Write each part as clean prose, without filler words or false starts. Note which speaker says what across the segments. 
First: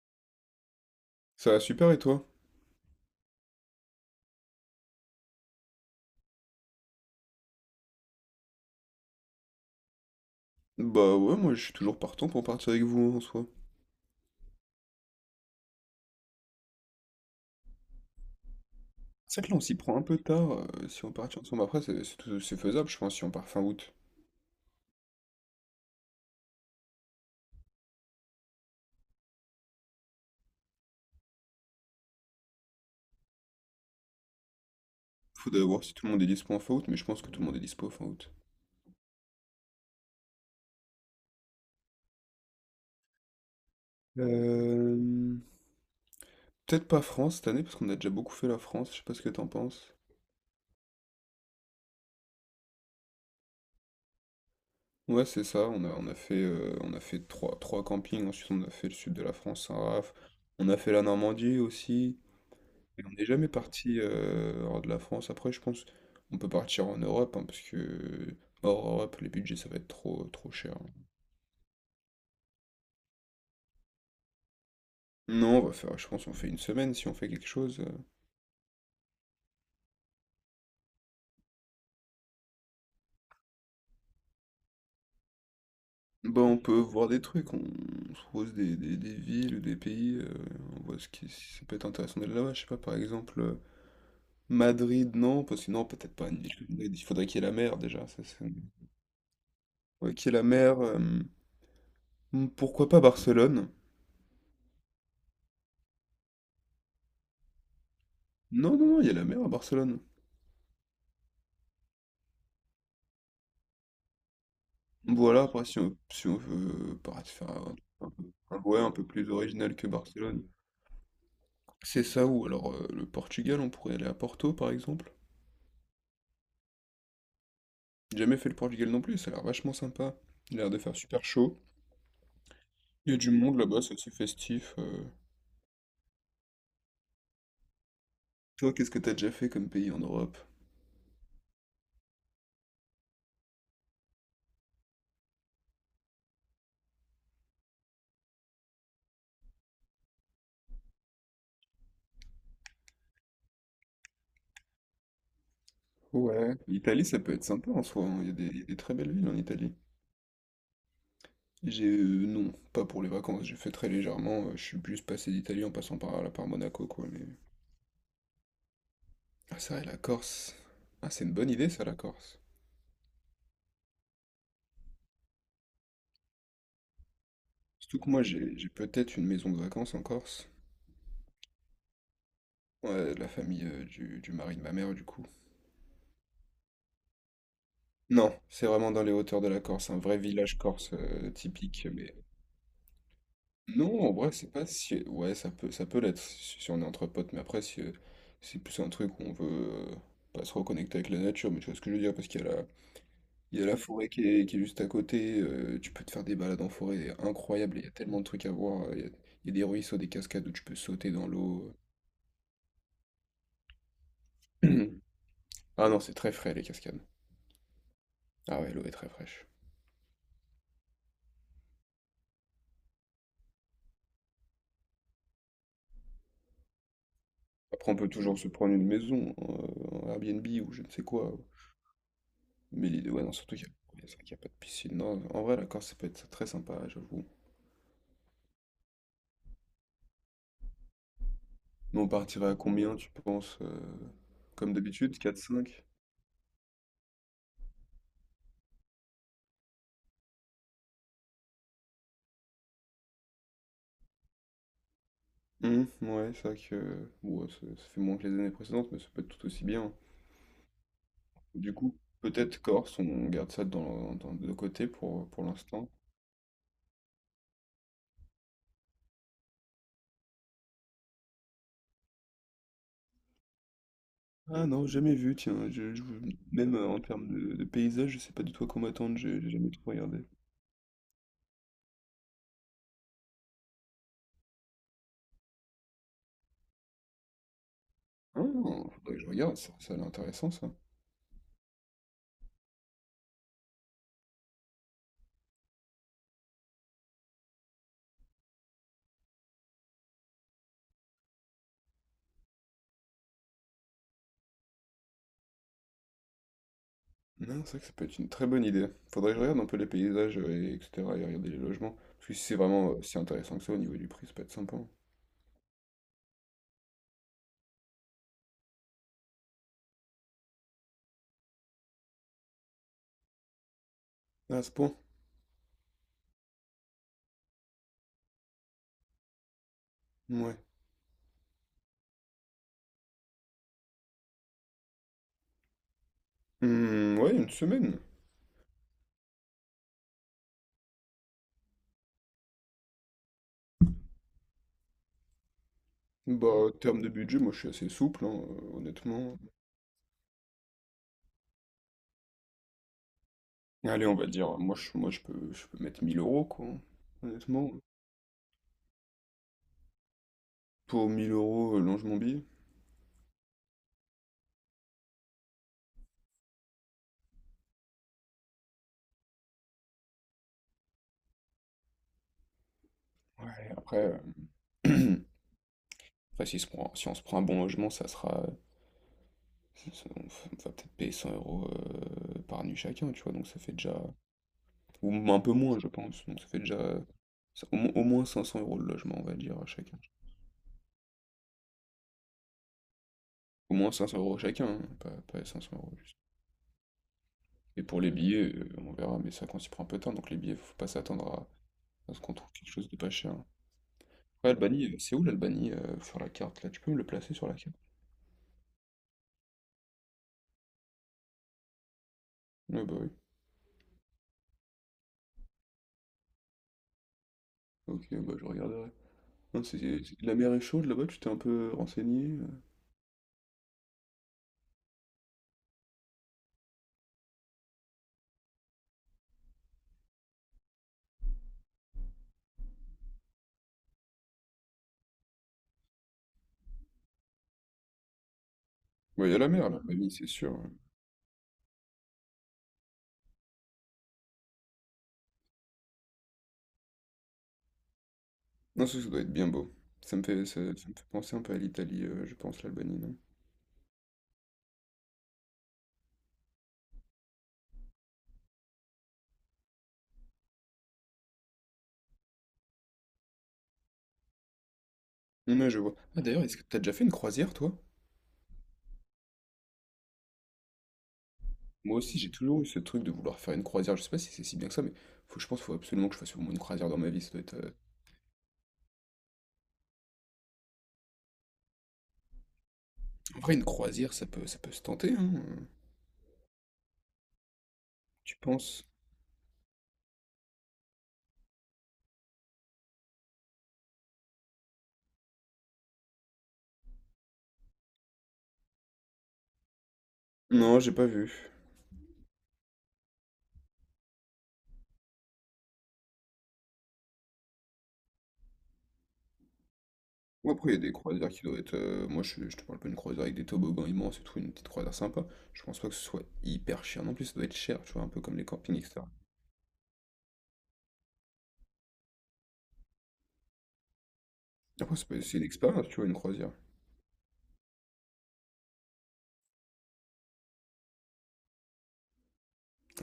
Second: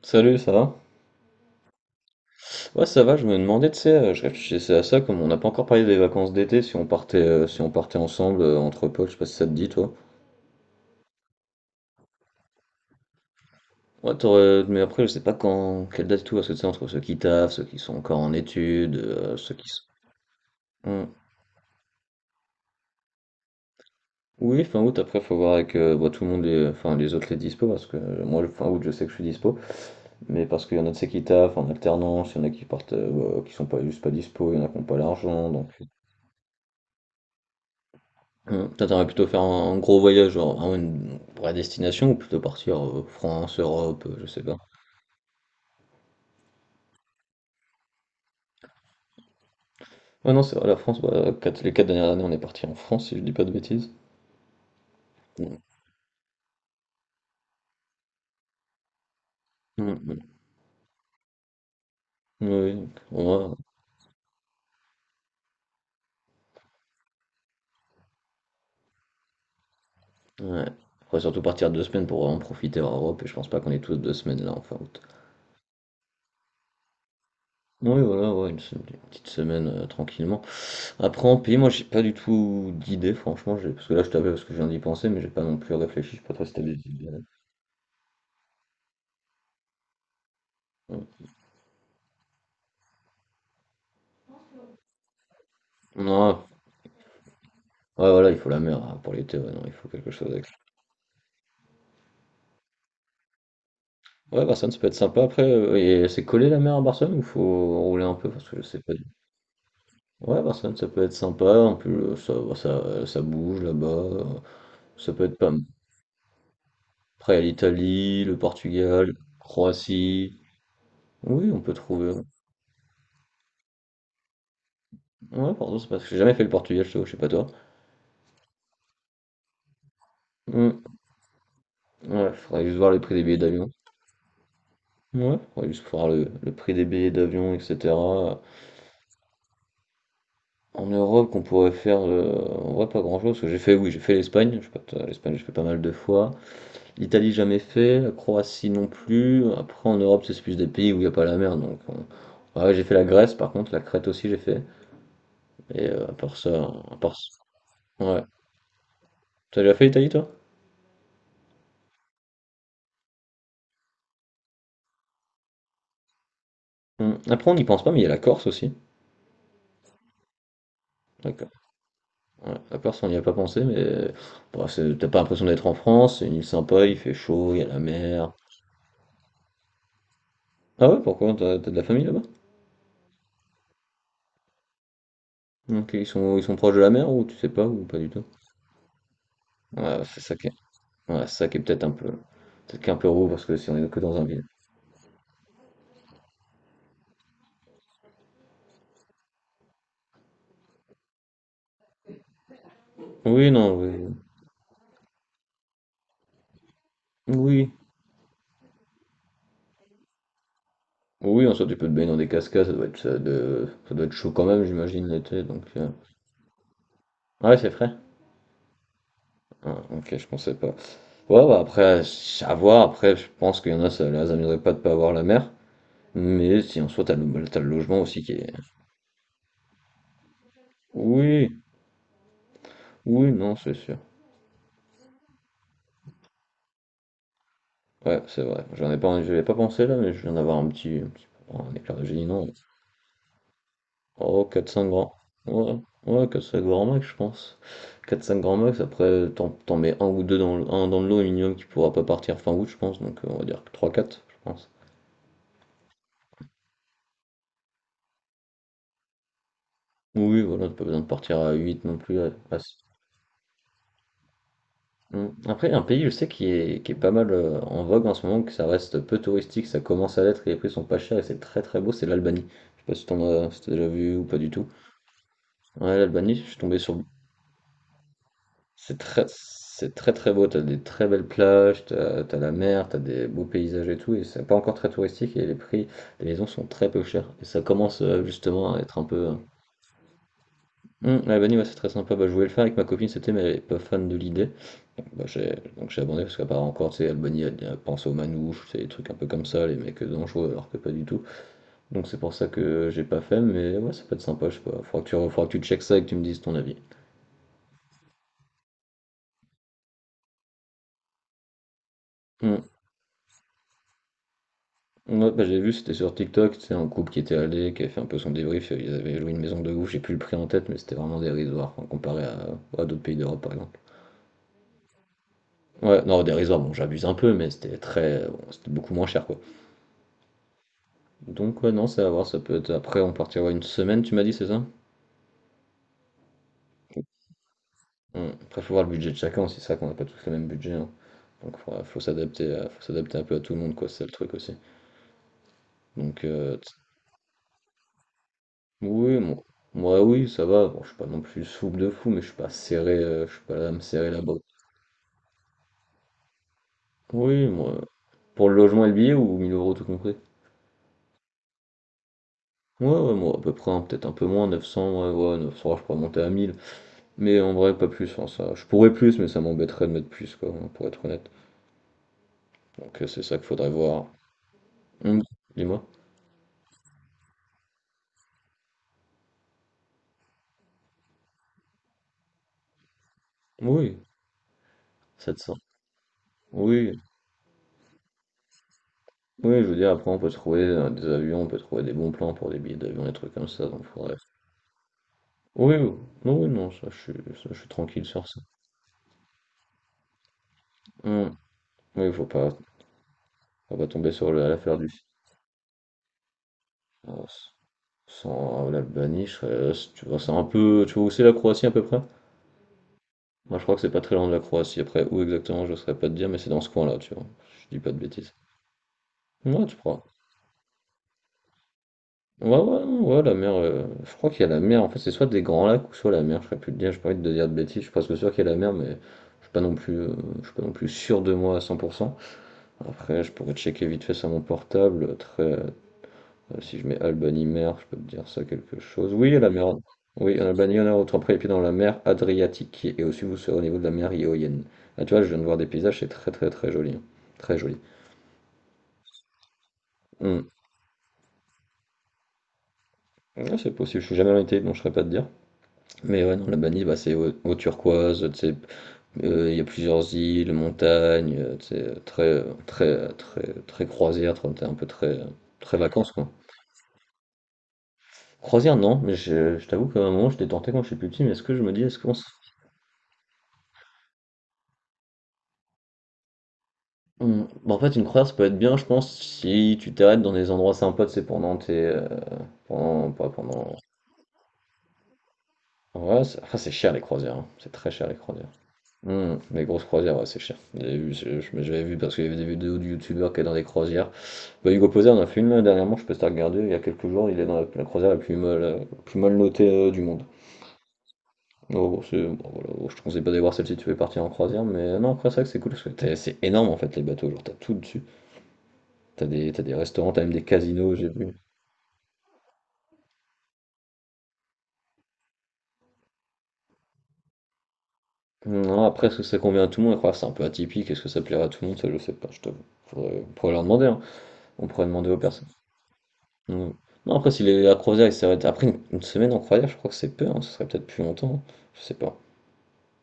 Speaker 1: Salut, ça va?
Speaker 2: Ça va super et toi?
Speaker 1: Ouais, ça va, je me demandais, tu sais, je réfléchissais à ça, comme on n'a pas encore parlé des vacances d'été, si on partait si on partait ensemble entre potes, je sais pas si ça te dit, toi.
Speaker 2: Ouais, moi je suis toujours partant pour partir avec vous hein, en soi.
Speaker 1: Ouais, mais après, je sais pas quand, quelle date et tout, parce que tu sais, entre ceux qui taffent, ceux qui sont encore en études,
Speaker 2: C'est vrai que
Speaker 1: ceux
Speaker 2: là on
Speaker 1: qui
Speaker 2: s'y
Speaker 1: sont...
Speaker 2: prend un peu tard,
Speaker 1: Hmm.
Speaker 2: si on partit ensemble. Après c'est faisable je pense si on part fin août.
Speaker 1: Oui, fin août, après, faut voir avec bah, tout le monde, les, enfin, les autres les dispo, parce que moi, le fin août, je sais que je suis dispo, mais parce qu'il y en a de ceux qui taffent en alternance, il y en a qui partent, bah, qui sont pas juste pas dispo, il y en a qui n'ont pas l'argent,
Speaker 2: Faudrait
Speaker 1: donc...
Speaker 2: voir si tout le monde est dispo en fin août, mais je pense que tout le monde est dispo fin août.
Speaker 1: Mmh. Toi, t'aimerais plutôt faire un gros voyage, genre vraiment une vraie destination, ou plutôt partir France, Europe, je sais pas.
Speaker 2: Euh... Peut-être pas France cette année parce qu'on a déjà beaucoup fait la France, je sais pas ce que t'en penses.
Speaker 1: Ouais, non, c'est vrai, la France, bah, les quatre dernières années, on est parti en France, si je dis pas de bêtises.
Speaker 2: Ouais c'est
Speaker 1: Mmh.
Speaker 2: ça, on a fait trois campings, ensuite on a fait le sud de la France,
Speaker 1: Mmh,
Speaker 2: Saint-Raph.
Speaker 1: mmh.
Speaker 2: On a fait la Normandie aussi.
Speaker 1: Oui,
Speaker 2: Et
Speaker 1: donc,
Speaker 2: on n'est jamais
Speaker 1: ouais,
Speaker 2: parti hors de la France. Après, je pense on peut partir en Europe, hein, parce que hors Europe, les budgets, ça va être trop, trop
Speaker 1: ouais.
Speaker 2: cher, hein.
Speaker 1: Faudrait surtout partir deux semaines pour vraiment profiter hors Europe, et je pense pas qu'on est tous deux semaines là en fin août.
Speaker 2: Non, on va faire, je pense, on fait une semaine si on fait quelque chose,
Speaker 1: Oui, voilà, ouais, une petite semaine tranquillement. Après, en pays, moi, j'ai pas du tout d'idée, franchement, parce que là, je t'appelle parce que je viens d'y penser, mais j'ai pas non plus réfléchi, je sais pas toi si
Speaker 2: On
Speaker 1: t'as des
Speaker 2: peut voir
Speaker 1: idées.
Speaker 2: des trucs, on se pose des villes ou des pays, on
Speaker 1: Ouais.
Speaker 2: voit ce qui, si ça peut être intéressant d'aller là-bas. Je sais pas, par exemple, Madrid, non, parce que non, peut-être pas une
Speaker 1: Non,
Speaker 2: ville comme Madrid. Il faudrait qu'il y ait la mer déjà.
Speaker 1: ouais, voilà, il faut la mer hein, pour l'été, ouais, non, il faut quelque
Speaker 2: Faudrait
Speaker 1: chose
Speaker 2: qu'il y ait la
Speaker 1: avec ça.
Speaker 2: mer. Pourquoi pas Barcelone?
Speaker 1: Ouais, Barcelone, ça peut être sympa après. Et c'est collé la mer à Barcelone ou faut rouler un peu parce que je
Speaker 2: Non,
Speaker 1: sais
Speaker 2: non,
Speaker 1: pas.
Speaker 2: non,
Speaker 1: du-
Speaker 2: il y a la mer à Barcelone.
Speaker 1: Ouais, Barcelone, ça peut être sympa. En plus, ça bouge là-bas. Ça peut être
Speaker 2: Voilà,
Speaker 1: pas mal.
Speaker 2: après, si on veut paraître
Speaker 1: Après, il y a
Speaker 2: faire un
Speaker 1: l'Italie,
Speaker 2: peu,
Speaker 1: le
Speaker 2: ouais, un peu
Speaker 1: Portugal,
Speaker 2: plus original que
Speaker 1: Croatie.
Speaker 2: Barcelone.
Speaker 1: Oui, on peut
Speaker 2: C'est
Speaker 1: trouver.
Speaker 2: ça ou alors, le Portugal, on pourrait aller à Porto par exemple.
Speaker 1: Ouais, pardon, c'est parce que j'ai jamais fait le Portugal, je t'avoue, je sais pas toi.
Speaker 2: J'ai jamais fait le Portugal non plus, ça a l'air vachement sympa. Il a l'air
Speaker 1: Hmm,
Speaker 2: de faire super chaud.
Speaker 1: ouais, faudrait juste voir les
Speaker 2: Il y
Speaker 1: prix
Speaker 2: a
Speaker 1: des
Speaker 2: du
Speaker 1: billets
Speaker 2: monde
Speaker 1: d'avion.
Speaker 2: là-bas, c'est assez festif.
Speaker 1: Ouais, faudrait juste voir le prix des billets d'avion, etc.
Speaker 2: Toi, qu'est-ce que t'as déjà fait comme pays en Europe?
Speaker 1: En Europe, qu'on pourrait faire, en vrai, pas grand-chose, parce que j'ai fait, oui, j'ai fait l'Espagne. Je sais pas, toi, l'Espagne, j'ai fait pas mal de fois. L'Italie, jamais fait. La Croatie non plus. Après, en Europe, c'est plus des pays où il n'y a pas la mer. Ouais, j'ai fait la Grèce, par contre, la Crète aussi, j'ai fait. Et à part
Speaker 2: Ouais.
Speaker 1: ça, à
Speaker 2: L'Italie,
Speaker 1: part
Speaker 2: ça
Speaker 1: ça-
Speaker 2: peut être sympa en soi, hein.
Speaker 1: ouais.
Speaker 2: Il y a des très belles villes en
Speaker 1: T'as déjà
Speaker 2: Italie.
Speaker 1: fait l'Italie, toi?
Speaker 2: Non, pas pour les vacances, j'ai fait très légèrement, je suis plus passé d'Italie en passant par, là par Monaco, quoi,
Speaker 1: Hum.
Speaker 2: mais...
Speaker 1: Après, on n'y pense pas, mais il y a la Corse aussi.
Speaker 2: Ah, c'est vrai, la Corse. Ah, c'est une
Speaker 1: D'accord.
Speaker 2: bonne idée, ça, la Corse.
Speaker 1: Ouais, la Corse, on n'y a pas pensé, mais t'as pas l'impression d'être en France. C'est une île sympa, il fait chaud, il y a la
Speaker 2: Surtout que moi,
Speaker 1: mer.
Speaker 2: j'ai peut-être une maison de vacances en Corse.
Speaker 1: Ah ouais, pourquoi? T'as de la famille là-bas?
Speaker 2: Ouais, la famille du mari de ma mère, du coup.
Speaker 1: Ok, ils sont proches de la mer ou tu sais pas ou pas du tout?
Speaker 2: Non, c'est vraiment dans les hauteurs de la Corse, un
Speaker 1: Ouais,
Speaker 2: vrai
Speaker 1: c'est ça qui est,
Speaker 2: village corse,
Speaker 1: ouais, c'est ça qui est peut-être
Speaker 2: typique.
Speaker 1: un peu,
Speaker 2: Mais
Speaker 1: peut-être qu'un peu roux parce que si on est que
Speaker 2: non, en
Speaker 1: dans un
Speaker 2: vrai,
Speaker 1: ville.
Speaker 2: c'est pas si. Ouais, ça peut l'être si on est entre potes, mais après, si, c'est plus un truc où on veut, euh, pas se reconnecter avec la nature. Mais tu vois ce que je veux dire, parce qu'il y a la,
Speaker 1: Oui,
Speaker 2: il y a
Speaker 1: non,
Speaker 2: la
Speaker 1: oui,
Speaker 2: forêt qui est juste à côté, tu peux te faire des balades en forêt
Speaker 1: oui,
Speaker 2: incroyables, il y a tellement de trucs à voir, il y a des ruisseaux, des cascades où tu peux sauter dans
Speaker 1: oui, en soi
Speaker 2: l'eau.
Speaker 1: tu peux te baigner dans des cascades, ça doit être, ça doit être chaud quand même, j'imagine l'été, donc.
Speaker 2: Ah non, c'est très frais les cascades.
Speaker 1: Ah ouais, c'est frais?
Speaker 2: Ah ouais, l'eau est très fraîche.
Speaker 1: Ah, ok, je pensais pas. Ouais, bah après, à voir, après, je pense qu'il y en a, ça les amuserait pas de pas avoir la mer, mais si en soi t'as t'as le
Speaker 2: Après, on
Speaker 1: logement
Speaker 2: peut
Speaker 1: aussi qui
Speaker 2: toujours se
Speaker 1: est.
Speaker 2: prendre une maison, un Airbnb ou je ne sais quoi.
Speaker 1: Oui,
Speaker 2: Mais l'idée, ouais, non,
Speaker 1: oui,
Speaker 2: surtout
Speaker 1: non, c'est sûr.
Speaker 2: c'est vrai qu'il y a pas de piscine. Non, en vrai, la Corse, ça peut être très sympa, j'avoue.
Speaker 1: Ouais, c'est vrai. J'en ai pas, je avais pas pensé là, mais je viens d'avoir un éclair
Speaker 2: Nous,
Speaker 1: de
Speaker 2: on
Speaker 1: génie, non.
Speaker 2: partirait à combien, tu penses,
Speaker 1: Oh, quatre
Speaker 2: comme
Speaker 1: cinq grands.
Speaker 2: d'habitude, quatre
Speaker 1: Ouais,
Speaker 2: cinq.
Speaker 1: ouais, quatre cinq grands max, je pense. Quatre cinq grands max, après, t'en mets un ou deux dans le, un dans le lot au minimum qui pourra pas partir fin août, je pense. Donc, on va dire trois quatre je pense.
Speaker 2: Ouais, c'est vrai que ouais, ça fait moins que les années précédentes, mais ça peut être tout aussi bien.
Speaker 1: Oui, voilà, t'as pas besoin de partir à
Speaker 2: Du
Speaker 1: 8
Speaker 2: coup,
Speaker 1: non plus.
Speaker 2: peut-être Corse, on garde ça de côté
Speaker 1: Hmm.
Speaker 2: pour
Speaker 1: Après, un
Speaker 2: l'instant.
Speaker 1: pays, je sais, qui est pas mal en vogue en ce moment, que ça reste peu touristique, ça commence à l'être et les prix sont pas chers et c'est très très beau, c'est l'Albanie. Je sais pas si t'as déjà vu ou pas du tout.
Speaker 2: Ah, non, jamais vu, tiens.
Speaker 1: Ouais, l'Albanie, je suis
Speaker 2: Même,
Speaker 1: tombé
Speaker 2: en
Speaker 1: sur.
Speaker 2: termes de paysage, je sais pas du tout à quoi m'attendre, j'ai jamais trop
Speaker 1: C'est très
Speaker 2: regardé.
Speaker 1: très beau, t'as des très belles plages, t'as la mer, t'as des beaux paysages et tout, et c'est pas encore très touristique et les prix, des maisons sont très peu chers. Et ça commence
Speaker 2: Ah,
Speaker 1: justement à être
Speaker 2: faudrait
Speaker 1: un
Speaker 2: que je
Speaker 1: peu.
Speaker 2: regarde, ça a l'air intéressant ça.
Speaker 1: Albanie, ouais, c'est très sympa. Bah, je voulais le faire avec ma copine, c'était, mais elle est pas fan de l'idée. Donc j'ai abandonné parce qu'apparemment encore, tu sais, Albanie, elle pense aux manouches, c'est des trucs un peu comme ça, les mecs dangereux, alors que pas du tout. Donc c'est pour ça que j'ai pas fait, mais ouais, ça peut être sympa, je sais pas. Faudra faudra que tu checkes ça et que tu me dises ton avis.
Speaker 2: Non, c'est vrai que ça peut être une très bonne idée. Faudrait que je regarde un peu les paysages, et, etc., et regarder les logements. Parce que si c'est
Speaker 1: Hum,
Speaker 2: vraiment, si intéressant que ça au niveau du prix, ça peut être sympa, hein.
Speaker 1: Ouais, bah, j'ai vu, c'était sur TikTok, c'est un couple qui était allé, qui avait fait un peu son débrief, ils avaient loué une maison de ouf, j'ai plus le prix en tête, mais c'était vraiment dérisoire, enfin, comparé à d'autres pays d'Europe par exemple.
Speaker 2: Ah, à ce point?
Speaker 1: Ouais, non, dérisoire, bon, j'abuse un peu, mais c'était très, bon, c'était beaucoup moins cher quoi.
Speaker 2: Ouais.
Speaker 1: Donc, ouais, non, c'est à voir, ça peut être après, on partira une semaine, tu m'as dit, c'est ça?
Speaker 2: Hmm, ouais, une semaine.
Speaker 1: Après, faut voir le budget de chacun, c'est ça qu'on n'a pas tous le même budget, hein. Donc, faut s'adapter un peu à tout le monde, quoi, c'est ça le truc aussi. Donc,
Speaker 2: Bah, En termes de budget, moi je suis assez souple, hein,
Speaker 1: oui,
Speaker 2: honnêtement.
Speaker 1: bon, moi, oui, ça va, bon, je suis pas non plus souple de fou, mais je suis pas serré, je suis pas là à me
Speaker 2: Allez,
Speaker 1: serrer
Speaker 2: on
Speaker 1: la
Speaker 2: va dire, moi, je peux mettre 1000 euros, quoi, hein.
Speaker 1: Oui,
Speaker 2: Honnêtement,
Speaker 1: moi. Pour le logement et le billet ou 1000 euros tout compris?
Speaker 2: pour 1000 euros, longe mon billet.
Speaker 1: Ouais, ouais, moi, à peu près, hein, peut-être un peu moins, 900, ouais, ouais, 900, je pourrais monter à 1000. Mais en vrai, pas plus, hein, ça. Je pourrais plus, mais ça m'embêterait de mettre plus, quoi, hein, pour être honnête. Donc, c'est ça qu'il
Speaker 2: Ouais,
Speaker 1: faudrait voir.
Speaker 2: après, euh,
Speaker 1: Hum, Dis-moi.
Speaker 2: après, si on se prend un bon logement, ça sera. On on va peut-être payer 100 euros, par nuit chacun, tu vois, donc ça fait déjà.
Speaker 1: Oui,
Speaker 2: Ou un peu
Speaker 1: 700.
Speaker 2: moins, je pense. Donc ça fait déjà.
Speaker 1: Oui,
Speaker 2: euh, Au moins 500 euros le logement, on va dire,
Speaker 1: oui, je
Speaker 2: à
Speaker 1: veux dire,
Speaker 2: chacun.
Speaker 1: après, on peut trouver des avions, on peut trouver des bons plans pour des billets d'avion, des trucs comme ça,
Speaker 2: Au
Speaker 1: donc
Speaker 2: moins cinq
Speaker 1: faudrait.
Speaker 2: cents euros chacun, hein, pas 500
Speaker 1: Oui,
Speaker 2: euros
Speaker 1: oui,
Speaker 2: juste.
Speaker 1: non, oui, non, ça, je suis
Speaker 2: Et pour
Speaker 1: tranquille
Speaker 2: les
Speaker 1: sur ça.
Speaker 2: billets, on verra, mais ça quand il prend un peu de temps, donc les billets, faut pas
Speaker 1: Hum,
Speaker 2: s'attendre
Speaker 1: Oui,
Speaker 2: à ce qu'on trouve quelque chose de pas cher.
Speaker 1: faut pas tomber sur à
Speaker 2: Ouais,
Speaker 1: l'affaire
Speaker 2: Albanie,
Speaker 1: du.
Speaker 2: c'est où l'Albanie, sur la carte là? Tu peux me le placer sur
Speaker 1: Silence.
Speaker 2: la carte?
Speaker 1: Sans l'Albanie, je serais tu vois, c'est un peu tu vois où c'est la Croatie à peu près?
Speaker 2: Ouais, bah oui.
Speaker 1: Moi, je crois que c'est pas très loin de la Croatie, après où exactement, je ne saurais pas te dire, mais c'est dans ce coin-là, tu vois, je dis pas de
Speaker 2: Ok,
Speaker 1: bêtises.
Speaker 2: bah je regarderai. Non,
Speaker 1: Ouais, tu crois.
Speaker 2: la mer est chaude là-bas, tu t'es un peu renseigné, euh?
Speaker 1: Ouais, ouais, non, ouais, la mer, je crois qu'il y a la mer, en fait, c'est soit des grands lacs ou soit la mer, je serais plus te dire, je pas envie de te dire de bêtises, je suis presque sûr qu'il y a la mer, mais je suis pas non plus, je suis pas non plus sûr de moi à 100%. Après, je pourrais checker vite fait sur mon portable, très, si je mets Albanie-Mer, je peux te dire ça quelque chose.
Speaker 2: Ouais,
Speaker 1: Oui,
Speaker 2: il y a la
Speaker 1: la
Speaker 2: mer,
Speaker 1: mer.
Speaker 2: l'Albanie, c'est
Speaker 1: Oui, en
Speaker 2: sûr, ouais.
Speaker 1: Albanie, on a autant pris les pieds dans la mer Adriatique. Et aussi, vous serez au niveau de la mer Ionienne. Ah, tu vois, je viens de voir des paysages, c'est très très très joli. Hein. Très joli.
Speaker 2: Non, ça doit être bien beau.
Speaker 1: Hmm.
Speaker 2: Ça me fait penser un peu à l'Italie, je pense, l'Albanie, non?
Speaker 1: Ouais, c'est possible, je suis jamais allé en Italie, donc je ne saurais pas te dire. Mais ouais, non, l'Albanie, bah, c'est eau turquoise, tu sais, il y a plusieurs îles, montagnes, tu sais, très, très, très, très croisière, un peu très,
Speaker 2: Ouais,
Speaker 1: très
Speaker 2: je vois.
Speaker 1: vacances,
Speaker 2: Ah,
Speaker 1: quoi.
Speaker 2: d'ailleurs, est-ce que t'as déjà fait une croisière, toi?
Speaker 1: Croisière, non, mais je t'avoue qu'à un moment, j'étais tenté quand j'étais plus petit, mais est-ce que je me dis, est-ce
Speaker 2: Moi
Speaker 1: qu'on
Speaker 2: aussi,
Speaker 1: se
Speaker 2: j'ai toujours eu ce truc de vouloir faire une croisière. Je sais pas si c'est si bien que ça, mais faut, je pense qu'il faut absolument que je fasse au moins une croisière dans ma vie. Ça doit
Speaker 1: Hmm.
Speaker 2: être.
Speaker 1: Bah, en fait, une croisière, ça peut être bien, je pense, si tu t'arrêtes dans des endroits sympas, c'est pendant tes. Pendant. Pas
Speaker 2: En vrai, une
Speaker 1: pendant.
Speaker 2: croisière, ça peut se tenter, hein?
Speaker 1: Ouais, c'est cher les croisières, hein. C'est très cher les
Speaker 2: Tu
Speaker 1: croisières.
Speaker 2: penses?
Speaker 1: Hmm. Les grosses croisières, ouais, c'est cher. J'avais vu, j'avais vu parce qu'il y avait des vidéos de youtubeurs qui étaient dans des croisières. Bah, Hugo Poser en a fait une là, dernièrement, je peux te regarder, il y a quelques jours, il est dans la croisière la plus mal notée du monde.
Speaker 2: Non, j'ai pas vu.
Speaker 1: Oh, bon, voilà, bon, je te conseille pas d'aller voir celle si tu veux partir en croisière, mais non, après, c'est vrai que c'est cool parce que c'est énorme en fait les bateaux, genre t'as tout dessus. T'as des restaurants, t'as même des
Speaker 2: Ou après, il y a des
Speaker 1: casinos, j'ai
Speaker 2: croisières
Speaker 1: vu.
Speaker 2: qui doivent être, moi, je te parle pas d'une croisière avec des toboggans immenses et tout, une petite croisière sympa. Je pense pas que ce soit hyper cher. Non plus, ça doit être cher, tu vois, un peu comme les campings,
Speaker 1: Non, après,
Speaker 2: etc.
Speaker 1: est-ce que ça convient à tout le monde? Après, c'est un peu atypique. Est-ce que ça plaira à tout le monde? Ça, je sais pas, je t'avoue. Faudrait... On pourrait leur demander. Hein. On pourrait
Speaker 2: Après, c'est
Speaker 1: demander aux
Speaker 2: pas- c'est une
Speaker 1: personnes.
Speaker 2: expérience, tu vois, une croisière.
Speaker 1: Non, non, après, si les... la croisière, ils s'arrêtent. Après, une semaine en croisière, je crois que c'est peu. Hein. Ça serait peut-être plus longtemps. Hein. Je sais pas.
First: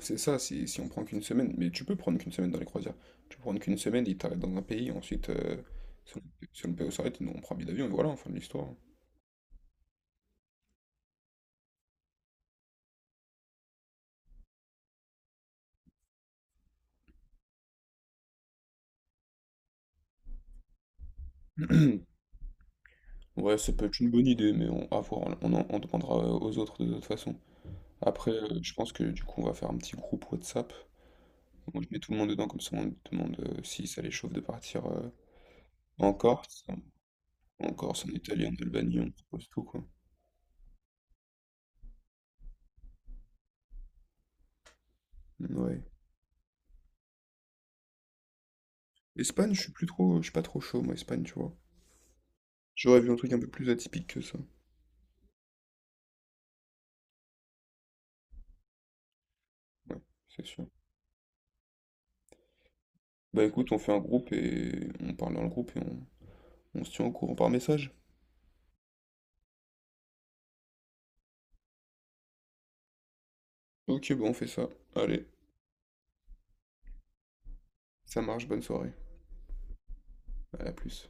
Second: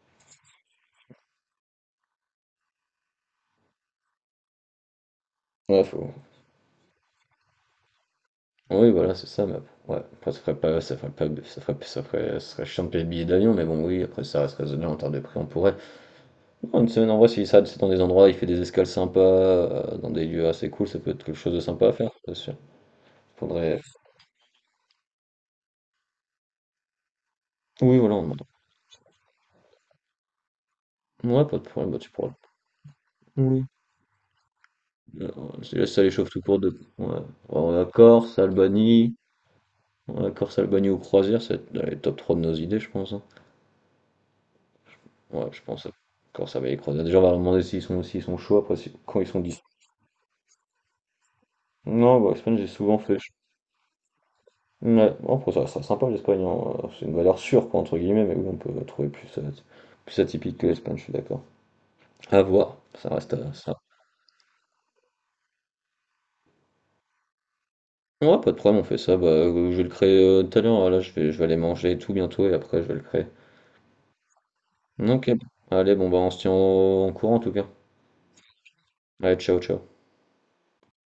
Speaker 2: C'est ça, si on prend qu'une semaine. Mais tu peux prendre qu'une semaine dans les croisières. Tu peux prendre qu'une semaine, ils t'arrêtent dans un pays, ensuite,
Speaker 1: Ouais, faut...
Speaker 2: si on, si on le paye, on s'arrête, nous, on prend un billet d'avion, et voilà, fin de l'histoire.
Speaker 1: Oui, voilà, c'est ça. Mais... Ouais, après, ça ferait pas... ça ferait pas... ça ferait... ça ferait... ça serait chiant de payer le billet d'avion. Mais bon, oui, après, ça reste raisonnable en termes de prix. On pourrait. Non, une semaine en vrai, s'il s'arrête c'est dans des endroits, il fait des escales sympas, dans des lieux assez cool, ça peut être quelque chose de sympa à faire, c'est sûr.
Speaker 2: Ouais, ça
Speaker 1: Faudrait.
Speaker 2: peut être une bonne idée, mais on, à voir, on demandera, aux autres de toute façon.
Speaker 1: Oui, voilà, on
Speaker 2: Après,
Speaker 1: demande.
Speaker 2: je pense que du coup, on va faire un petit groupe WhatsApp.
Speaker 1: Ouais, pas de
Speaker 2: Moi, je
Speaker 1: problème, bah,
Speaker 2: mets
Speaker 1: tu
Speaker 2: tout le monde
Speaker 1: pourras
Speaker 2: dedans, comme ça on demande,
Speaker 1: Oui.
Speaker 2: si ça les chauffe de partir,
Speaker 1: Alors, c'est ça les
Speaker 2: en
Speaker 1: tout court
Speaker 2: Corse,
Speaker 1: de. Ouais.
Speaker 2: en
Speaker 1: On a
Speaker 2: Corse, en
Speaker 1: Corse,
Speaker 2: Italie, en Albanie, on
Speaker 1: Albanie.
Speaker 2: propose tout quoi.
Speaker 1: Ouais, Corse, Albanie ou croisière, c'est dans les top 3 de nos idées, je pense. Hein. Ouais, je
Speaker 2: Ouais.
Speaker 1: pense. À Corse avec les croisières. Déjà, on va leur demander s'ils sont chauds après, quand ils sont
Speaker 2: Espagne,
Speaker 1: dix
Speaker 2: je suis pas trop chaud moi, Espagne, tu vois.
Speaker 1: Non, bah, l'Espagne, j'ai souvent
Speaker 2: J'aurais vu un
Speaker 1: fait. je-
Speaker 2: truc un peu plus atypique que ça.
Speaker 1: Ouais, bon, après, ça sera sympa l'Espagne. Hein. C'est une valeur sûre, quoi, entre guillemets, mais oui, on peut trouver plus,
Speaker 2: Ouais,
Speaker 1: plus
Speaker 2: c'est
Speaker 1: atypique
Speaker 2: sûr.
Speaker 1: que l'Espagne, je suis d'accord. À voir, ça reste
Speaker 2: Bah
Speaker 1: à
Speaker 2: écoute,
Speaker 1: ça.
Speaker 2: on fait un groupe et on parle dans le groupe on se tient au courant par message.
Speaker 1: Ouais, pas de problème, on fait ça. Bah, je vais le créer tout à l'heure. Là, je vais aller manger et tout bientôt et après, je vais le créer.
Speaker 2: Ok, bon, on fait ça. Allez,
Speaker 1: Ok. Allez, bon bah on se tient en courant en tout cas.
Speaker 2: ça marche, bonne soirée.
Speaker 1: Allez, ciao, ciao.
Speaker 2: À la plus.